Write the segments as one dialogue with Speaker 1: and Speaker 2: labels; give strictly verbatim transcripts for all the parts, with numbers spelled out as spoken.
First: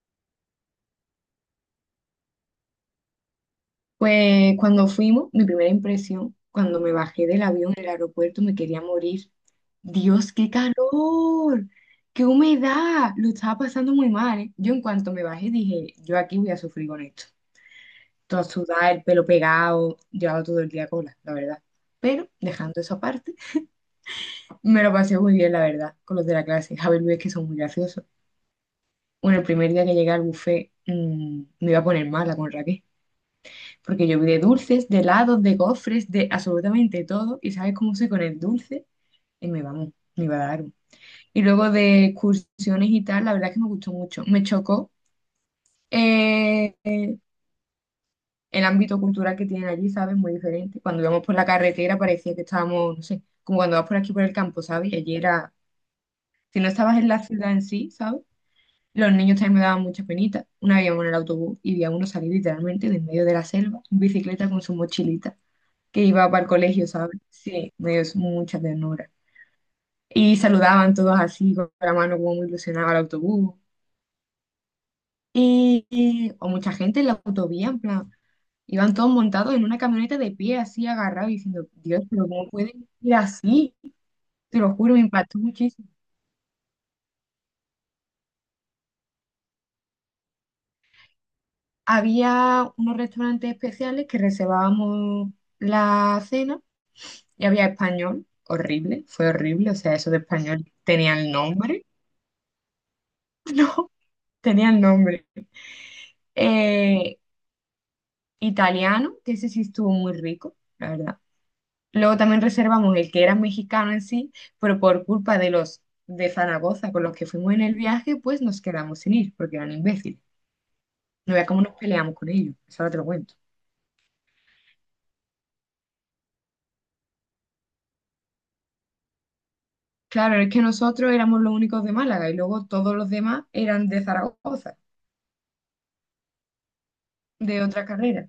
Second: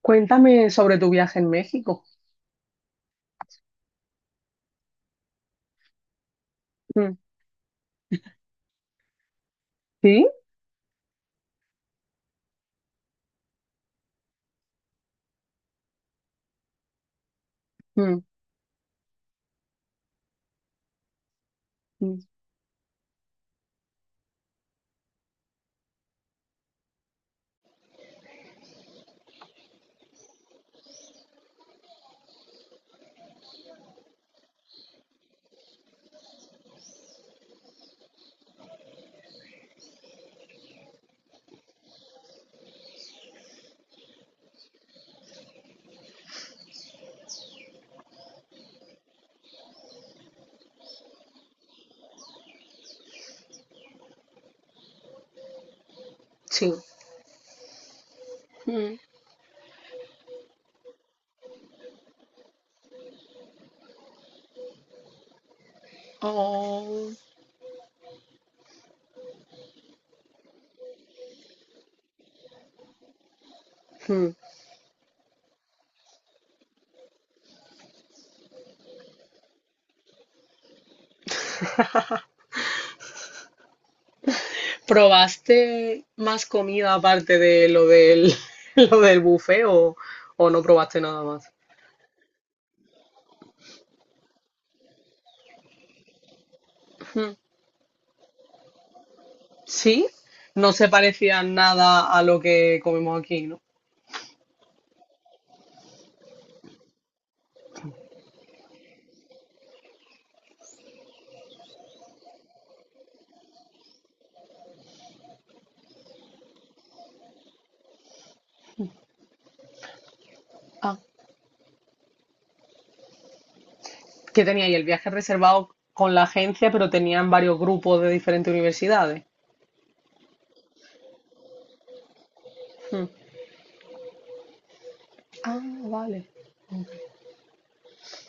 Speaker 1: Cuéntame sobre tu viaje en México.
Speaker 2: Pues cuando fuimos, mi primera impresión, cuando me
Speaker 1: Mm.
Speaker 2: bajé del avión en el aeropuerto, me quería morir.
Speaker 1: ¿Sí?
Speaker 2: Dios, qué calor, qué humedad, lo estaba pasando muy mal, ¿eh? Yo en cuanto me bajé dije, yo aquí voy a sufrir con esto.
Speaker 1: Mm.
Speaker 2: Toda sudada, el pelo pegado, llevaba todo el día cola, la verdad.
Speaker 1: Mm.
Speaker 2: Pero dejando eso aparte, me lo pasé muy bien, la verdad, con los de la clase. Javier Luis, que son muy graciosos. Bueno, el primer día que llegué al buffet, mm, me iba a poner mala con Raquel. Porque yo vi de dulces, de helados, de gofres, de absolutamente todo. Y sabes cómo soy con el dulce. Y me vamos, me va a dar. un- Y luego de excursiones y tal, la verdad es que me gustó mucho. Me chocó eh, eh, el ámbito cultural que tienen allí, ¿sabes? Muy diferente. Cuando íbamos por la carretera parecía que estábamos, no sé, como cuando vas por aquí por el campo, ¿sabes? Y allí era, si no
Speaker 1: Sí.
Speaker 2: estabas en la ciudad en sí, ¿sabes?
Speaker 1: Mm.
Speaker 2: Los niños también me daban mucha penita. Una vez íbamos en el autobús y vi a uno salir literalmente del medio de la selva, en bicicleta con su mochilita, que iba para el colegio,
Speaker 1: Oh.
Speaker 2: ¿sabes? Sí, me dio mucha ternura. Y saludaban todos así, con la mano como muy ilusionada al autobús.
Speaker 1: Mm.
Speaker 2: Y, y- o mucha gente en la autovía, en plan, iban todos montados en una camioneta de pie, así agarrados, y diciendo, Dios, pero ¿cómo pueden ir así? Te lo juro, me impactó muchísimo.
Speaker 1: ¿Probaste más comida aparte de lo del, lo del buffet o, o no probaste nada más?
Speaker 2: Había unos restaurantes especiales que reservábamos la cena
Speaker 1: Mm.
Speaker 2: y había español, horrible, fue horrible, o sea,
Speaker 1: Sí.
Speaker 2: eso de español
Speaker 1: No se
Speaker 2: tenía el
Speaker 1: parecía
Speaker 2: nombre,
Speaker 1: nada a lo que comemos aquí, ¿no?
Speaker 2: no, tenía el nombre Eh, italiano, que ese sí estuvo muy rico, la verdad. Luego también reservamos el que era mexicano en sí, pero por culpa de los de Zaragoza con los que fuimos en el viaje, pues nos quedamos sin ir, porque eran imbéciles.
Speaker 1: Ah.
Speaker 2: No veas cómo nos peleamos con ellos, eso ahora te lo cuento.
Speaker 1: ¿Qué tenía ahí el viaje reservado con la agencia, pero tenían varios grupos de diferentes universidades.
Speaker 2: Claro, es que nosotros éramos los únicos de Málaga y luego todos
Speaker 1: Mm.
Speaker 2: los demás eran de Zaragoza,
Speaker 1: Ah, vale.
Speaker 2: de otra carrera.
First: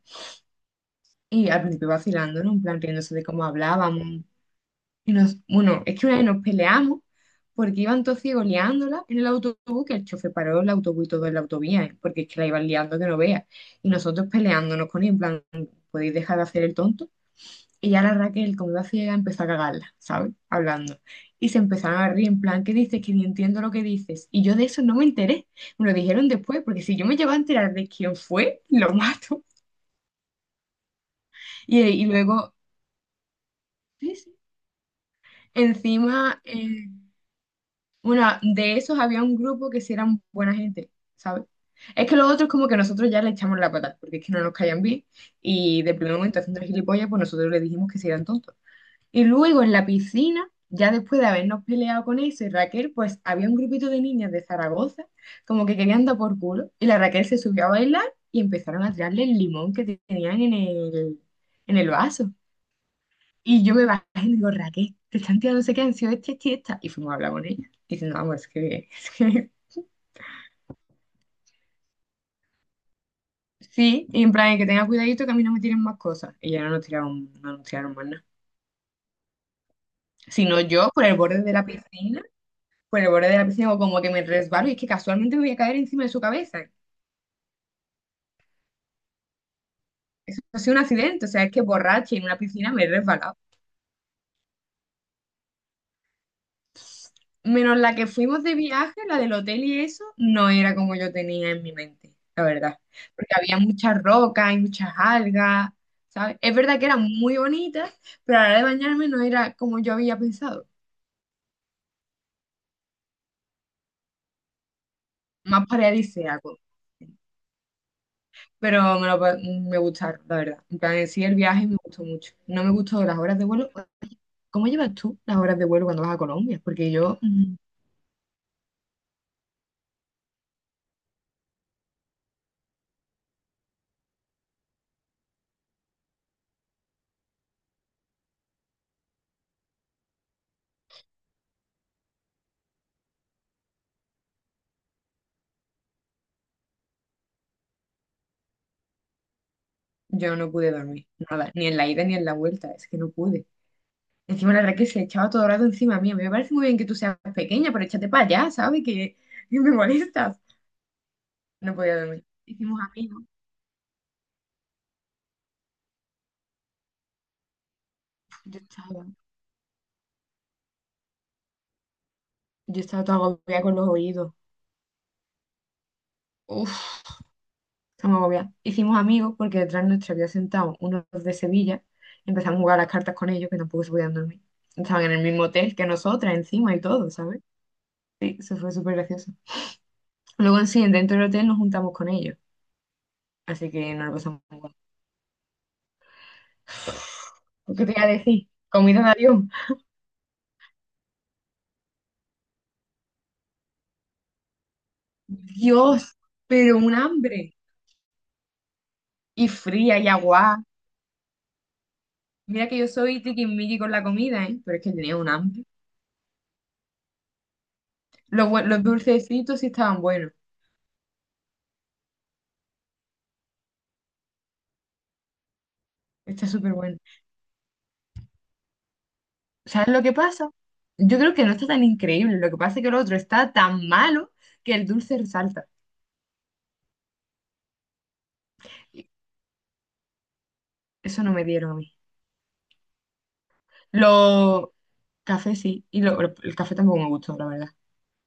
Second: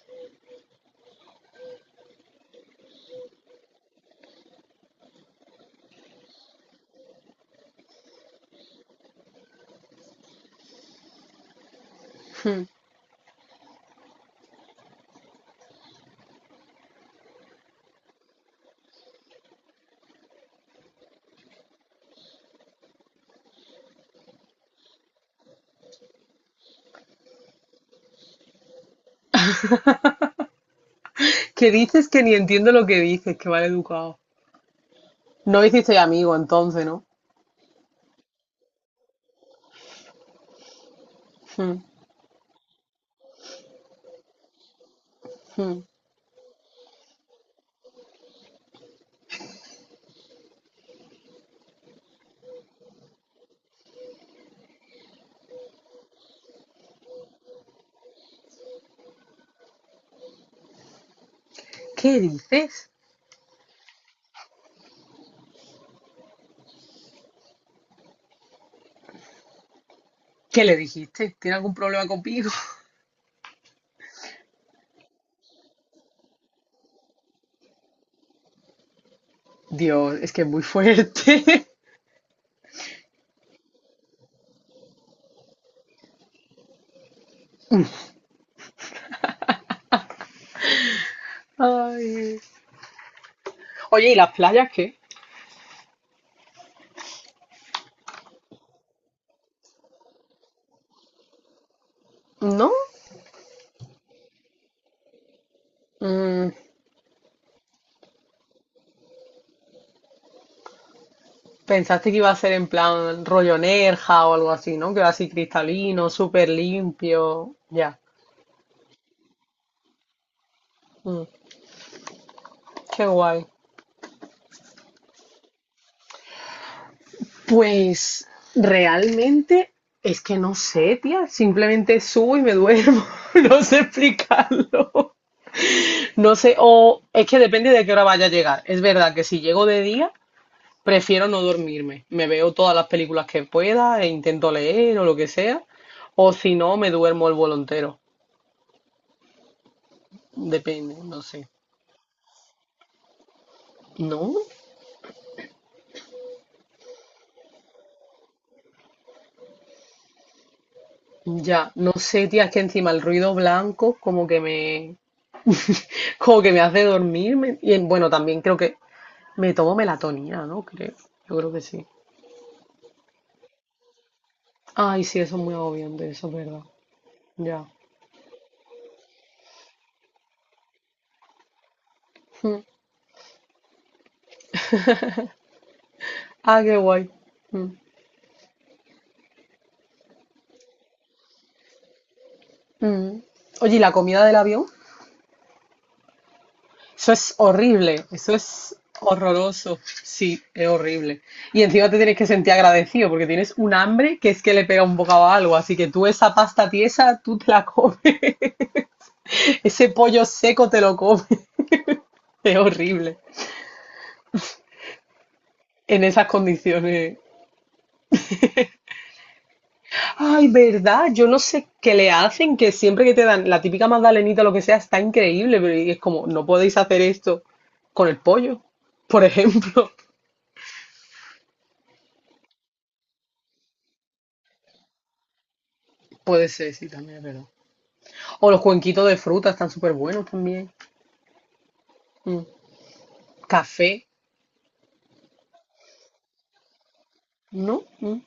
Speaker 2: Y al principio vacilando, ¿no? En plan, riéndose de cómo hablábamos. Y nos, bueno, es que una vez nos peleamos porque iban todos ciegos liándola en el autobús, que el chofer paró el autobús y todo en la autovía, ¿eh? Porque es que la
Speaker 1: Mm.
Speaker 2: iban liando que no veas. Y nosotros peleándonos con ella, en plan, ¿podéis dejar de hacer el tonto? Y ya la Raquel, como iba ciega, empezó a cagarla, ¿sabes? Hablando. Y se empezaron a reír, en plan, ¿qué dices? Que ni entiendo lo que dices. Y yo de eso no me enteré. Me lo dijeron después, porque si yo me llevaba a enterar de quién fue, lo mato.
Speaker 1: Que
Speaker 2: Y, y
Speaker 1: dices que ni
Speaker 2: luego,
Speaker 1: entiendo lo que dices, que mal
Speaker 2: sí,
Speaker 1: educado.
Speaker 2: sí.
Speaker 1: No hiciste amigo
Speaker 2: Encima,
Speaker 1: entonces,
Speaker 2: eh,
Speaker 1: ¿no?
Speaker 2: bueno, de esos había un grupo que sí eran buena gente, ¿sabes?
Speaker 1: Mm.
Speaker 2: Es que los otros como que nosotros ya le echamos la patada, porque es que no nos caían bien,
Speaker 1: Mm.
Speaker 2: y de primer momento haciendo el gilipollas, pues nosotros le dijimos que se eran tontos. Y luego en la piscina, ya después de habernos peleado con eso, y Raquel, pues había un grupito de niñas de Zaragoza, como que querían dar por culo, y la Raquel se subió a bailar y empezaron a tirarle el limón que tenían en el, en el
Speaker 1: ¿Qué
Speaker 2: vaso.
Speaker 1: dices?
Speaker 2: Y yo me bajé y le digo, Raquel, te están tirando no sé qué, han sido esta, esta y esta. Y fuimos a hablar con ella, y diciendo, vamos, es que, es que
Speaker 1: ¿Qué le dijiste? ¿Tiene algún problema conmigo?
Speaker 2: sí, y en plan, que tenga cuidadito que a mí no me tiren más cosas. Y ya no nos tiraron, no nos tiraron más nada.
Speaker 1: Dios, es que es
Speaker 2: Sino
Speaker 1: muy
Speaker 2: yo por el borde
Speaker 1: fuerte.
Speaker 2: de la piscina, por el borde de la piscina, o como que me resbalo y es que casualmente me voy a caer encima de su cabeza. Eso ha sido un accidente, o sea, es que borracha y en una
Speaker 1: Ay.
Speaker 2: piscina me he resbalado.
Speaker 1: Oye, ¿y las playas qué?
Speaker 2: Menos la que fuimos de viaje, la del hotel y eso, no era como yo tenía en mi mente, la
Speaker 1: ¿No?
Speaker 2: verdad. Porque había muchas rocas y muchas algas, ¿sabes?
Speaker 1: Mm,
Speaker 2: Es verdad que eran muy bonitas, pero a la hora de bañarme no era como yo había pensado,
Speaker 1: pensaste que iba a ser en plan rollo Nerja o algo así, ¿no? Que va así
Speaker 2: más
Speaker 1: cristalino, súper
Speaker 2: paradisíaco.
Speaker 1: limpio. Ya.
Speaker 2: Pero me, lo pa- me gustaron, la verdad. En plan, en sí,
Speaker 1: Mm,
Speaker 2: el viaje me gustó mucho. No me gustó
Speaker 1: qué
Speaker 2: las horas
Speaker 1: guay.
Speaker 2: de vuelo. ¿Cómo llevas tú las horas de vuelo cuando vas a Colombia? Porque yo, mm,
Speaker 1: Pues realmente es que no sé, tía. Simplemente subo y me duermo. No sé explicarlo. No sé, o es que depende de qué hora vaya a llegar. Es verdad que si llego de día, prefiero no dormirme. Me veo todas las películas que pueda e intento leer o lo que sea. O si no, me duermo el vuelo entero.
Speaker 2: yo no pude
Speaker 1: Depende,
Speaker 2: dormir,
Speaker 1: no sé.
Speaker 2: nada, ni en la ida ni en la vuelta, es que no pude.
Speaker 1: ¿No?
Speaker 2: Encima la verdad que se echaba todo el rato encima mío. Me parece muy bien que tú seas pequeña, pero échate para allá, ¿sabes? Que que me molestas.
Speaker 1: Ya,
Speaker 2: No
Speaker 1: no
Speaker 2: podía dormir.
Speaker 1: sé, tía, es que
Speaker 2: Hicimos
Speaker 1: encima el
Speaker 2: amigos.
Speaker 1: ruido blanco como que me, como que me hace dormirme. Y bueno, también creo
Speaker 2: Yo
Speaker 1: que
Speaker 2: estaba,
Speaker 1: me tomo melatonina, ¿no? Creo, yo creo que sí.
Speaker 2: yo estaba toda agobiada con los oídos.
Speaker 1: Ay, sí, eso es muy agobiante, eso es verdad.
Speaker 2: Uf,
Speaker 1: Ya.
Speaker 2: estaba agobiada. Hicimos amigos porque detrás nuestro había sentado unos de Sevilla y empezamos
Speaker 1: Mm.
Speaker 2: a jugar a las cartas con ellos que tampoco se podían dormir. Estaban en el mismo hotel que nosotras,
Speaker 1: Ah,
Speaker 2: encima
Speaker 1: qué
Speaker 2: y
Speaker 1: guay.
Speaker 2: todo, ¿sabes?
Speaker 1: Mm.
Speaker 2: Sí, eso fue súper gracioso. Luego en sí, dentro del hotel nos juntamos con ellos.
Speaker 1: Mm.
Speaker 2: Así
Speaker 1: Oye, ¿y la
Speaker 2: que nos lo
Speaker 1: comida del
Speaker 2: pasamos muy
Speaker 1: avión?
Speaker 2: bien.
Speaker 1: Eso es
Speaker 2: ¿Qué te voy
Speaker 1: horrible,
Speaker 2: a
Speaker 1: eso
Speaker 2: decir?
Speaker 1: es
Speaker 2: Comida de avión.
Speaker 1: horroroso. Sí, es horrible. Y encima te tienes que sentir agradecido porque tienes un hambre que es que le pega un bocado a algo. Así que tú
Speaker 2: Dios,
Speaker 1: esa pasta
Speaker 2: pero un
Speaker 1: tiesa, tú te
Speaker 2: hambre.
Speaker 1: la comes.
Speaker 2: Y
Speaker 1: Ese
Speaker 2: fría y
Speaker 1: pollo
Speaker 2: agua.
Speaker 1: seco te lo comes. Es
Speaker 2: Mira que yo
Speaker 1: horrible.
Speaker 2: soy tiquismiqui con la comida, ¿eh? Pero es que tenía un hambre.
Speaker 1: En esas condiciones.
Speaker 2: Los, bue- los dulcecitos sí estaban buenos.
Speaker 1: Ay, verdad, yo no sé qué le hacen, que siempre que te dan la típica magdalenita o lo que sea, está increíble, pero y es como, no
Speaker 2: Está súper
Speaker 1: podéis
Speaker 2: bueno.
Speaker 1: hacer esto con el pollo, por
Speaker 2: ¿Sabes
Speaker 1: ejemplo.
Speaker 2: lo que pasa? Yo creo que no está tan increíble. Lo que pasa es que el otro está tan malo que el dulce resalta.
Speaker 1: Puede ser, sí, también es verdad. O los
Speaker 2: Y
Speaker 1: cuenquitos de fruta están súper buenos también.
Speaker 2: Eso no me dieron a mí.
Speaker 1: Mm. Café,
Speaker 2: Los cafés sí. Y lo- lo- el café tampoco me gustó, la verdad.
Speaker 1: ¿no? Mm.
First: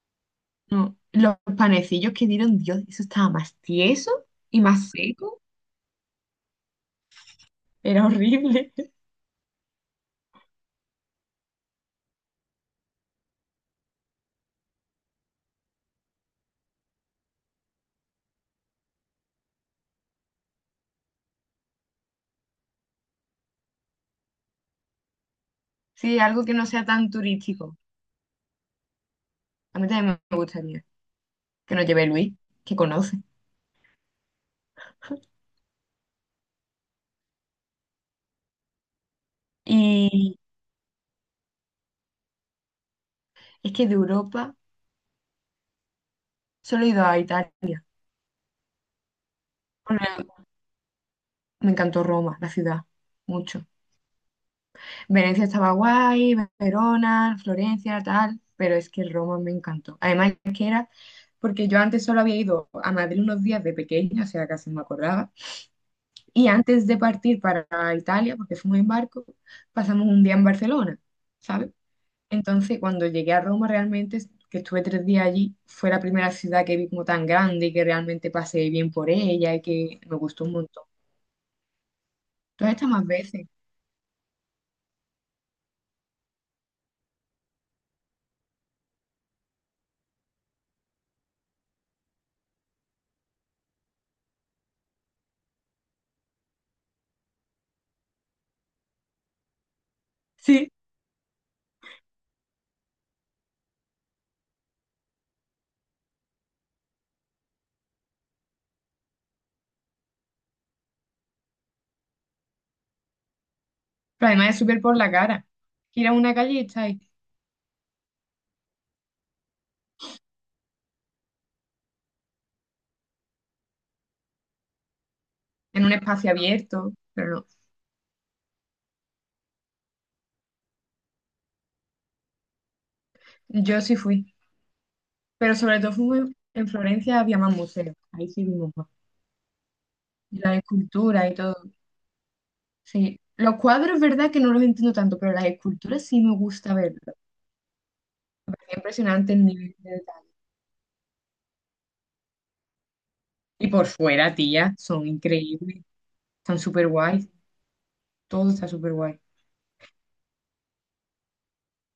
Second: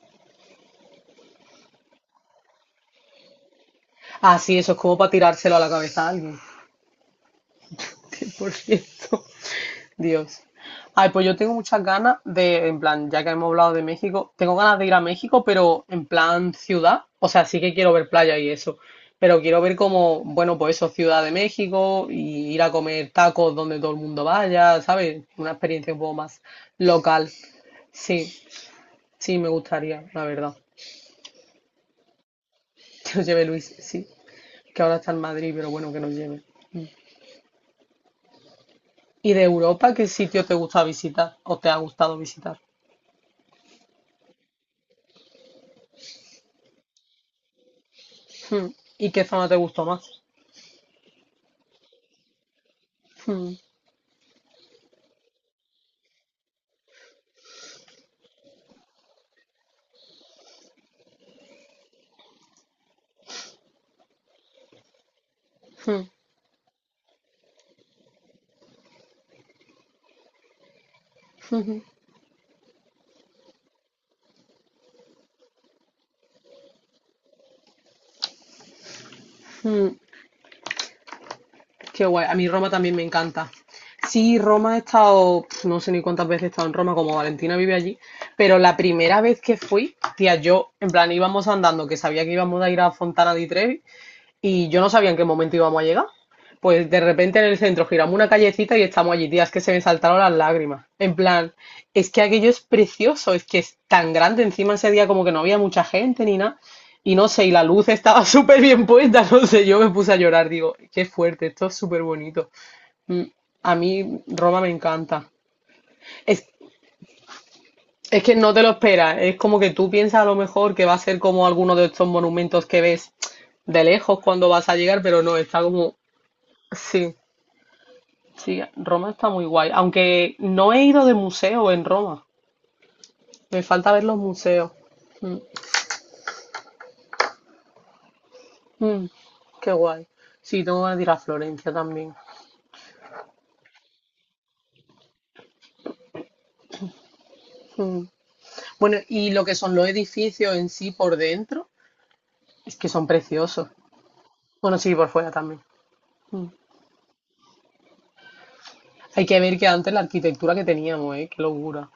Speaker 2: No. Los panecillos que dieron, Dios, eso estaba más tieso
Speaker 1: Ah, sí,
Speaker 2: y
Speaker 1: eso es
Speaker 2: más
Speaker 1: como para
Speaker 2: seco.
Speaker 1: tirárselo a la cabeza a alguien.
Speaker 2: Era
Speaker 1: Por
Speaker 2: horrible.
Speaker 1: cierto, Dios. Ay, pues yo tengo muchas ganas de, en plan, ya que hemos hablado de México, tengo ganas de ir a México, pero en plan ciudad. O sea, sí que quiero ver playa y eso. Pero quiero ver como, bueno, pues eso, Ciudad de México y ir a comer tacos donde todo el mundo vaya, ¿sabes? Una experiencia un poco
Speaker 2: Sí,
Speaker 1: más
Speaker 2: algo que no sea tan
Speaker 1: local.
Speaker 2: turístico.
Speaker 1: Sí, sí, me
Speaker 2: A mí
Speaker 1: gustaría,
Speaker 2: también
Speaker 1: la
Speaker 2: me
Speaker 1: verdad.
Speaker 2: gustaría que nos lleve Luis, que
Speaker 1: Que
Speaker 2: conoce.
Speaker 1: nos lleve Luis, sí. Que ahora está en Madrid, pero bueno, que nos lleve. ¿Y de Europa qué
Speaker 2: Y
Speaker 1: sitio te gusta visitar o te ha gustado visitar?
Speaker 2: es que de Europa solo he ido a Italia.
Speaker 1: Hmm. ¿Y qué zona te gustó más?
Speaker 2: Bueno, me encantó Roma, la ciudad,
Speaker 1: Hmm.
Speaker 2: mucho. Venecia estaba guay, Verona, Florencia, tal, pero es que Roma me encantó. Además, es que era porque yo antes solo había ido a Madrid unos días de pequeña, o sea, casi no me acordaba.
Speaker 1: Hmm.
Speaker 2: Y antes de partir para Italia, porque fuimos en barco, pasamos un día en Barcelona, ¿sabes?
Speaker 1: Hmm.
Speaker 2: Entonces, cuando llegué a Roma, realmente, que estuve tres días allí, fue la primera ciudad que vi como tan grande y que realmente pasé bien por ella y
Speaker 1: Hmm.
Speaker 2: que me gustó un montón.
Speaker 1: Qué guay. A mí
Speaker 2: ¿Tú
Speaker 1: Roma
Speaker 2: has estado
Speaker 1: también me
Speaker 2: más veces?
Speaker 1: encanta. Sí, Roma he estado, pf, no sé ni cuántas veces he estado en Roma, como Valentina vive allí, pero la primera vez que fui, tía, yo, en plan, íbamos andando, que sabía que íbamos a ir a Fontana di Trevi, y yo no sabía en qué momento íbamos a llegar. Pues de repente en el centro giramos una callecita y estamos allí, tía, es que se me saltaron las
Speaker 2: Sí.
Speaker 1: lágrimas. En plan, es que aquello es precioso, es que es tan grande encima ese día como que no había mucha gente ni nada. Y no sé, y la luz estaba súper bien puesta, no sé, yo me puse a llorar, digo, qué fuerte, esto es súper bonito. Mm. A mí
Speaker 2: Pero además es
Speaker 1: Roma me
Speaker 2: súper por la
Speaker 1: encanta.
Speaker 2: cara. Ir a una
Speaker 1: Es,
Speaker 2: calle y estar ahí,
Speaker 1: es que no te lo esperas, es como que tú piensas a lo mejor que va a ser como alguno de estos monumentos que ves de lejos cuando vas a llegar, pero no, está
Speaker 2: en un
Speaker 1: como
Speaker 2: espacio abierto,
Speaker 1: sí,
Speaker 2: pero no.
Speaker 1: sí, Roma está muy guay. Aunque no he ido de museo en Roma. Me
Speaker 2: Yo
Speaker 1: falta
Speaker 2: sí
Speaker 1: ver los
Speaker 2: fui.
Speaker 1: museos. Mm.
Speaker 2: Pero sobre todo fui muy- en Florencia, había más museos. Ahí sí vimos más.
Speaker 1: Mm, qué guay.
Speaker 2: Y las
Speaker 1: Sí, tengo que ir a
Speaker 2: esculturas y todo.
Speaker 1: Florencia también.
Speaker 2: Sí. Los cuadros, verdad que no los entiendo tanto, pero las esculturas sí me gusta verlos.
Speaker 1: Mm.
Speaker 2: Me parecía
Speaker 1: Bueno, y
Speaker 2: impresionante
Speaker 1: lo
Speaker 2: el
Speaker 1: que
Speaker 2: nivel
Speaker 1: son los
Speaker 2: de detalle.
Speaker 1: edificios en sí por dentro, es que son
Speaker 2: Y
Speaker 1: preciosos.
Speaker 2: por fuera, tía,
Speaker 1: Bueno, sí,
Speaker 2: son
Speaker 1: por fuera también.
Speaker 2: increíbles,
Speaker 1: Mm.
Speaker 2: están súper guays, todo está súper guay.
Speaker 1: Hay que ver que antes la arquitectura que teníamos, ¿eh? Qué locura.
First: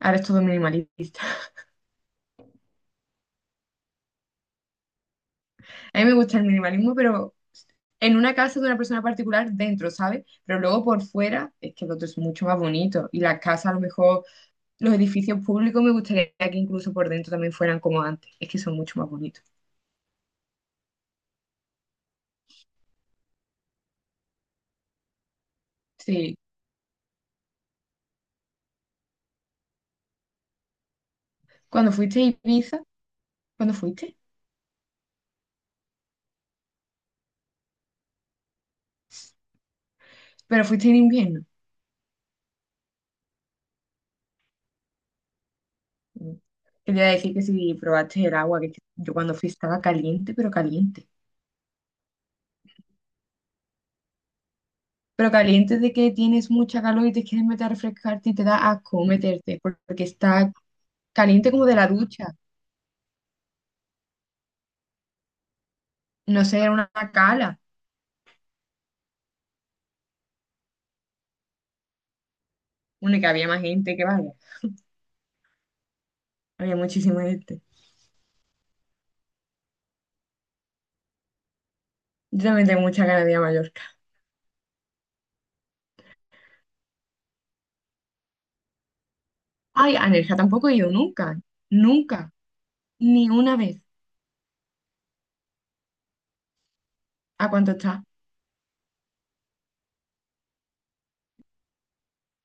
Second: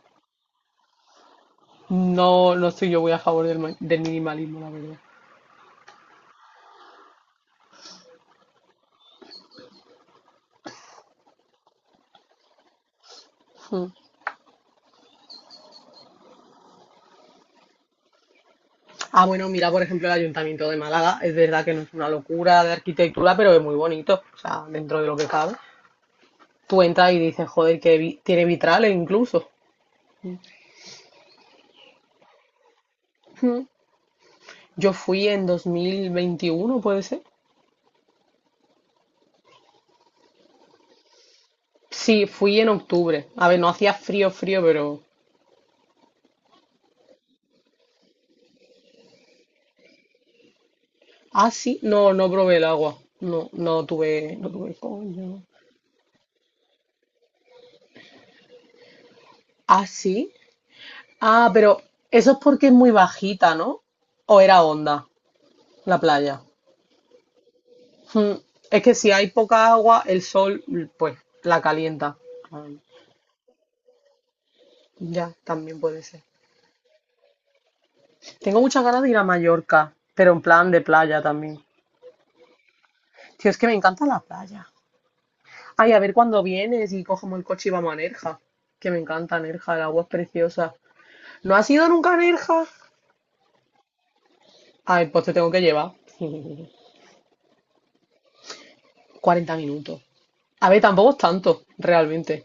Speaker 2: Ahora es todo minimalista.
Speaker 1: No, no estoy yo muy a favor del, ma- del minimalismo, la verdad.
Speaker 2: A mí me gusta el minimalismo, pero en una casa de una persona particular dentro, ¿sabes? Pero luego por fuera es que el otro es mucho más bonito. Y las casas, a lo
Speaker 1: Mm.
Speaker 2: mejor, los edificios públicos, me gustaría que incluso por dentro también fueran como antes. Es que son mucho más
Speaker 1: Ah,
Speaker 2: bonitos.
Speaker 1: bueno, mira, por ejemplo, el Ayuntamiento de Málaga, es verdad que no es una locura de arquitectura, pero es muy bonito, o sea, dentro de lo que cabe.
Speaker 2: Sí.
Speaker 1: Tú entras y dices, joder, que vi- tiene vitrales incluso.
Speaker 2: Cuando fuiste a Ibiza,
Speaker 1: Mm.
Speaker 2: ¿cuándo fuiste?
Speaker 1: Yo fui en dos mil veintiuno, ¿puede ser?
Speaker 2: Pero fuiste en invierno.
Speaker 1: Sí, fui en octubre. A ver, no hacía frío, frío, pero...
Speaker 2: Mm. Quería decir que si probaste el agua, que yo cuando fui estaba caliente, pero caliente.
Speaker 1: Ah, sí, no, no probé el agua. No, no tuve, no tuve
Speaker 2: Pero
Speaker 1: coño.
Speaker 2: caliente de que tienes mucha calor y te quieres meter a refrescarte y te da asco meterte,
Speaker 1: Ah,
Speaker 2: porque
Speaker 1: sí.
Speaker 2: está
Speaker 1: Ah,
Speaker 2: caliente como de
Speaker 1: pero
Speaker 2: la
Speaker 1: eso
Speaker 2: ducha.
Speaker 1: es porque es muy bajita, ¿no? ¿O era onda la playa?
Speaker 2: No sé, era una cala.
Speaker 1: Mm. Es que si hay poca agua, el sol mm, pues la calienta. Ah.
Speaker 2: Una que había más gente que vaya.
Speaker 1: Ya, también puede ser.
Speaker 2: Había muchísima gente.
Speaker 1: Tengo muchas ganas de ir a Mallorca, pero en plan de playa también.
Speaker 2: Yo también tengo mucha ganas de ir a
Speaker 1: Tío, es que me
Speaker 2: Mallorca.
Speaker 1: encanta la playa. Ay, a ver cuándo vienes y cogemos el coche y vamos a Nerja. Que me encanta Nerja, el
Speaker 2: Ay,
Speaker 1: agua es
Speaker 2: a Nerja tampoco
Speaker 1: preciosa.
Speaker 2: he ido nunca.
Speaker 1: ¿No has ido nunca a
Speaker 2: Nunca.
Speaker 1: Nerja?
Speaker 2: Ni una vez.
Speaker 1: Ay, pues te tengo que llevar.
Speaker 2: ¿A cuánto está?
Speaker 1: Cuarenta minutos. A ver, tampoco es tanto, realmente.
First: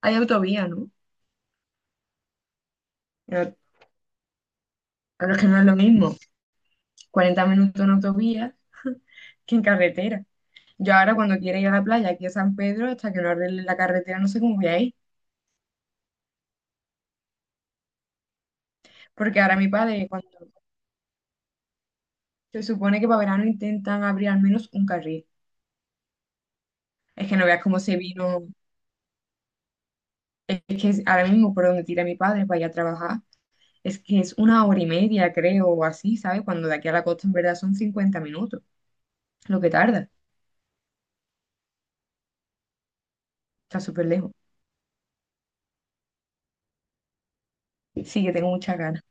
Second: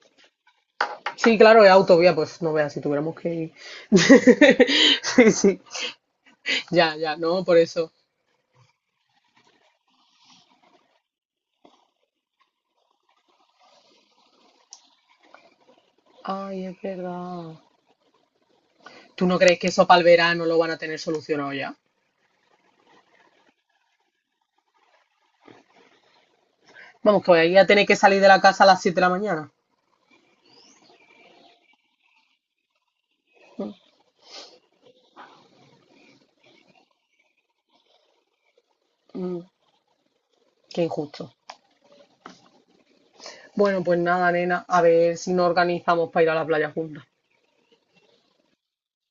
Speaker 2: Hay autovía, ¿no?
Speaker 1: Sí, claro, es autovía, pues no veas, si tuviéramos que ir.
Speaker 2: Pero
Speaker 1: Sí,
Speaker 2: pero es que no
Speaker 1: sí.
Speaker 2: es lo mismo.
Speaker 1: Ya, ya, no,
Speaker 2: cuarenta
Speaker 1: por
Speaker 2: minutos en
Speaker 1: eso.
Speaker 2: autovía que en carretera. Yo ahora cuando quiera ir a la playa aquí a San Pedro, hasta que no arregle la carretera, no sé cómo voy a ir.
Speaker 1: Ay, es verdad. ¿Tú no
Speaker 2: Porque ahora
Speaker 1: crees que
Speaker 2: mi
Speaker 1: eso para el
Speaker 2: padre, cuando...
Speaker 1: verano lo van a tener solucionado ya?
Speaker 2: Se supone que para verano intentan abrir al menos un carril.
Speaker 1: Vamos,
Speaker 2: Es
Speaker 1: que
Speaker 2: que
Speaker 1: voy
Speaker 2: no
Speaker 1: a
Speaker 2: veas
Speaker 1: ir
Speaker 2: cómo
Speaker 1: tener que
Speaker 2: se
Speaker 1: salir de la
Speaker 2: vino.
Speaker 1: casa a las siete de la mañana.
Speaker 2: Es que es- ahora mismo por donde tira mi padre para ir a trabajar, es que es una hora y media, creo, o así, ¿sabes? Cuando de aquí a la costa en verdad son cincuenta minutos,
Speaker 1: Mm,
Speaker 2: lo que tarda.
Speaker 1: qué injusto.
Speaker 2: Está
Speaker 1: Bueno, pues
Speaker 2: súper
Speaker 1: nada,
Speaker 2: lejos.
Speaker 1: nena, a ver si nos organizamos para ir a la playa juntas.
Speaker 2: Sí, que tengo mucha ganas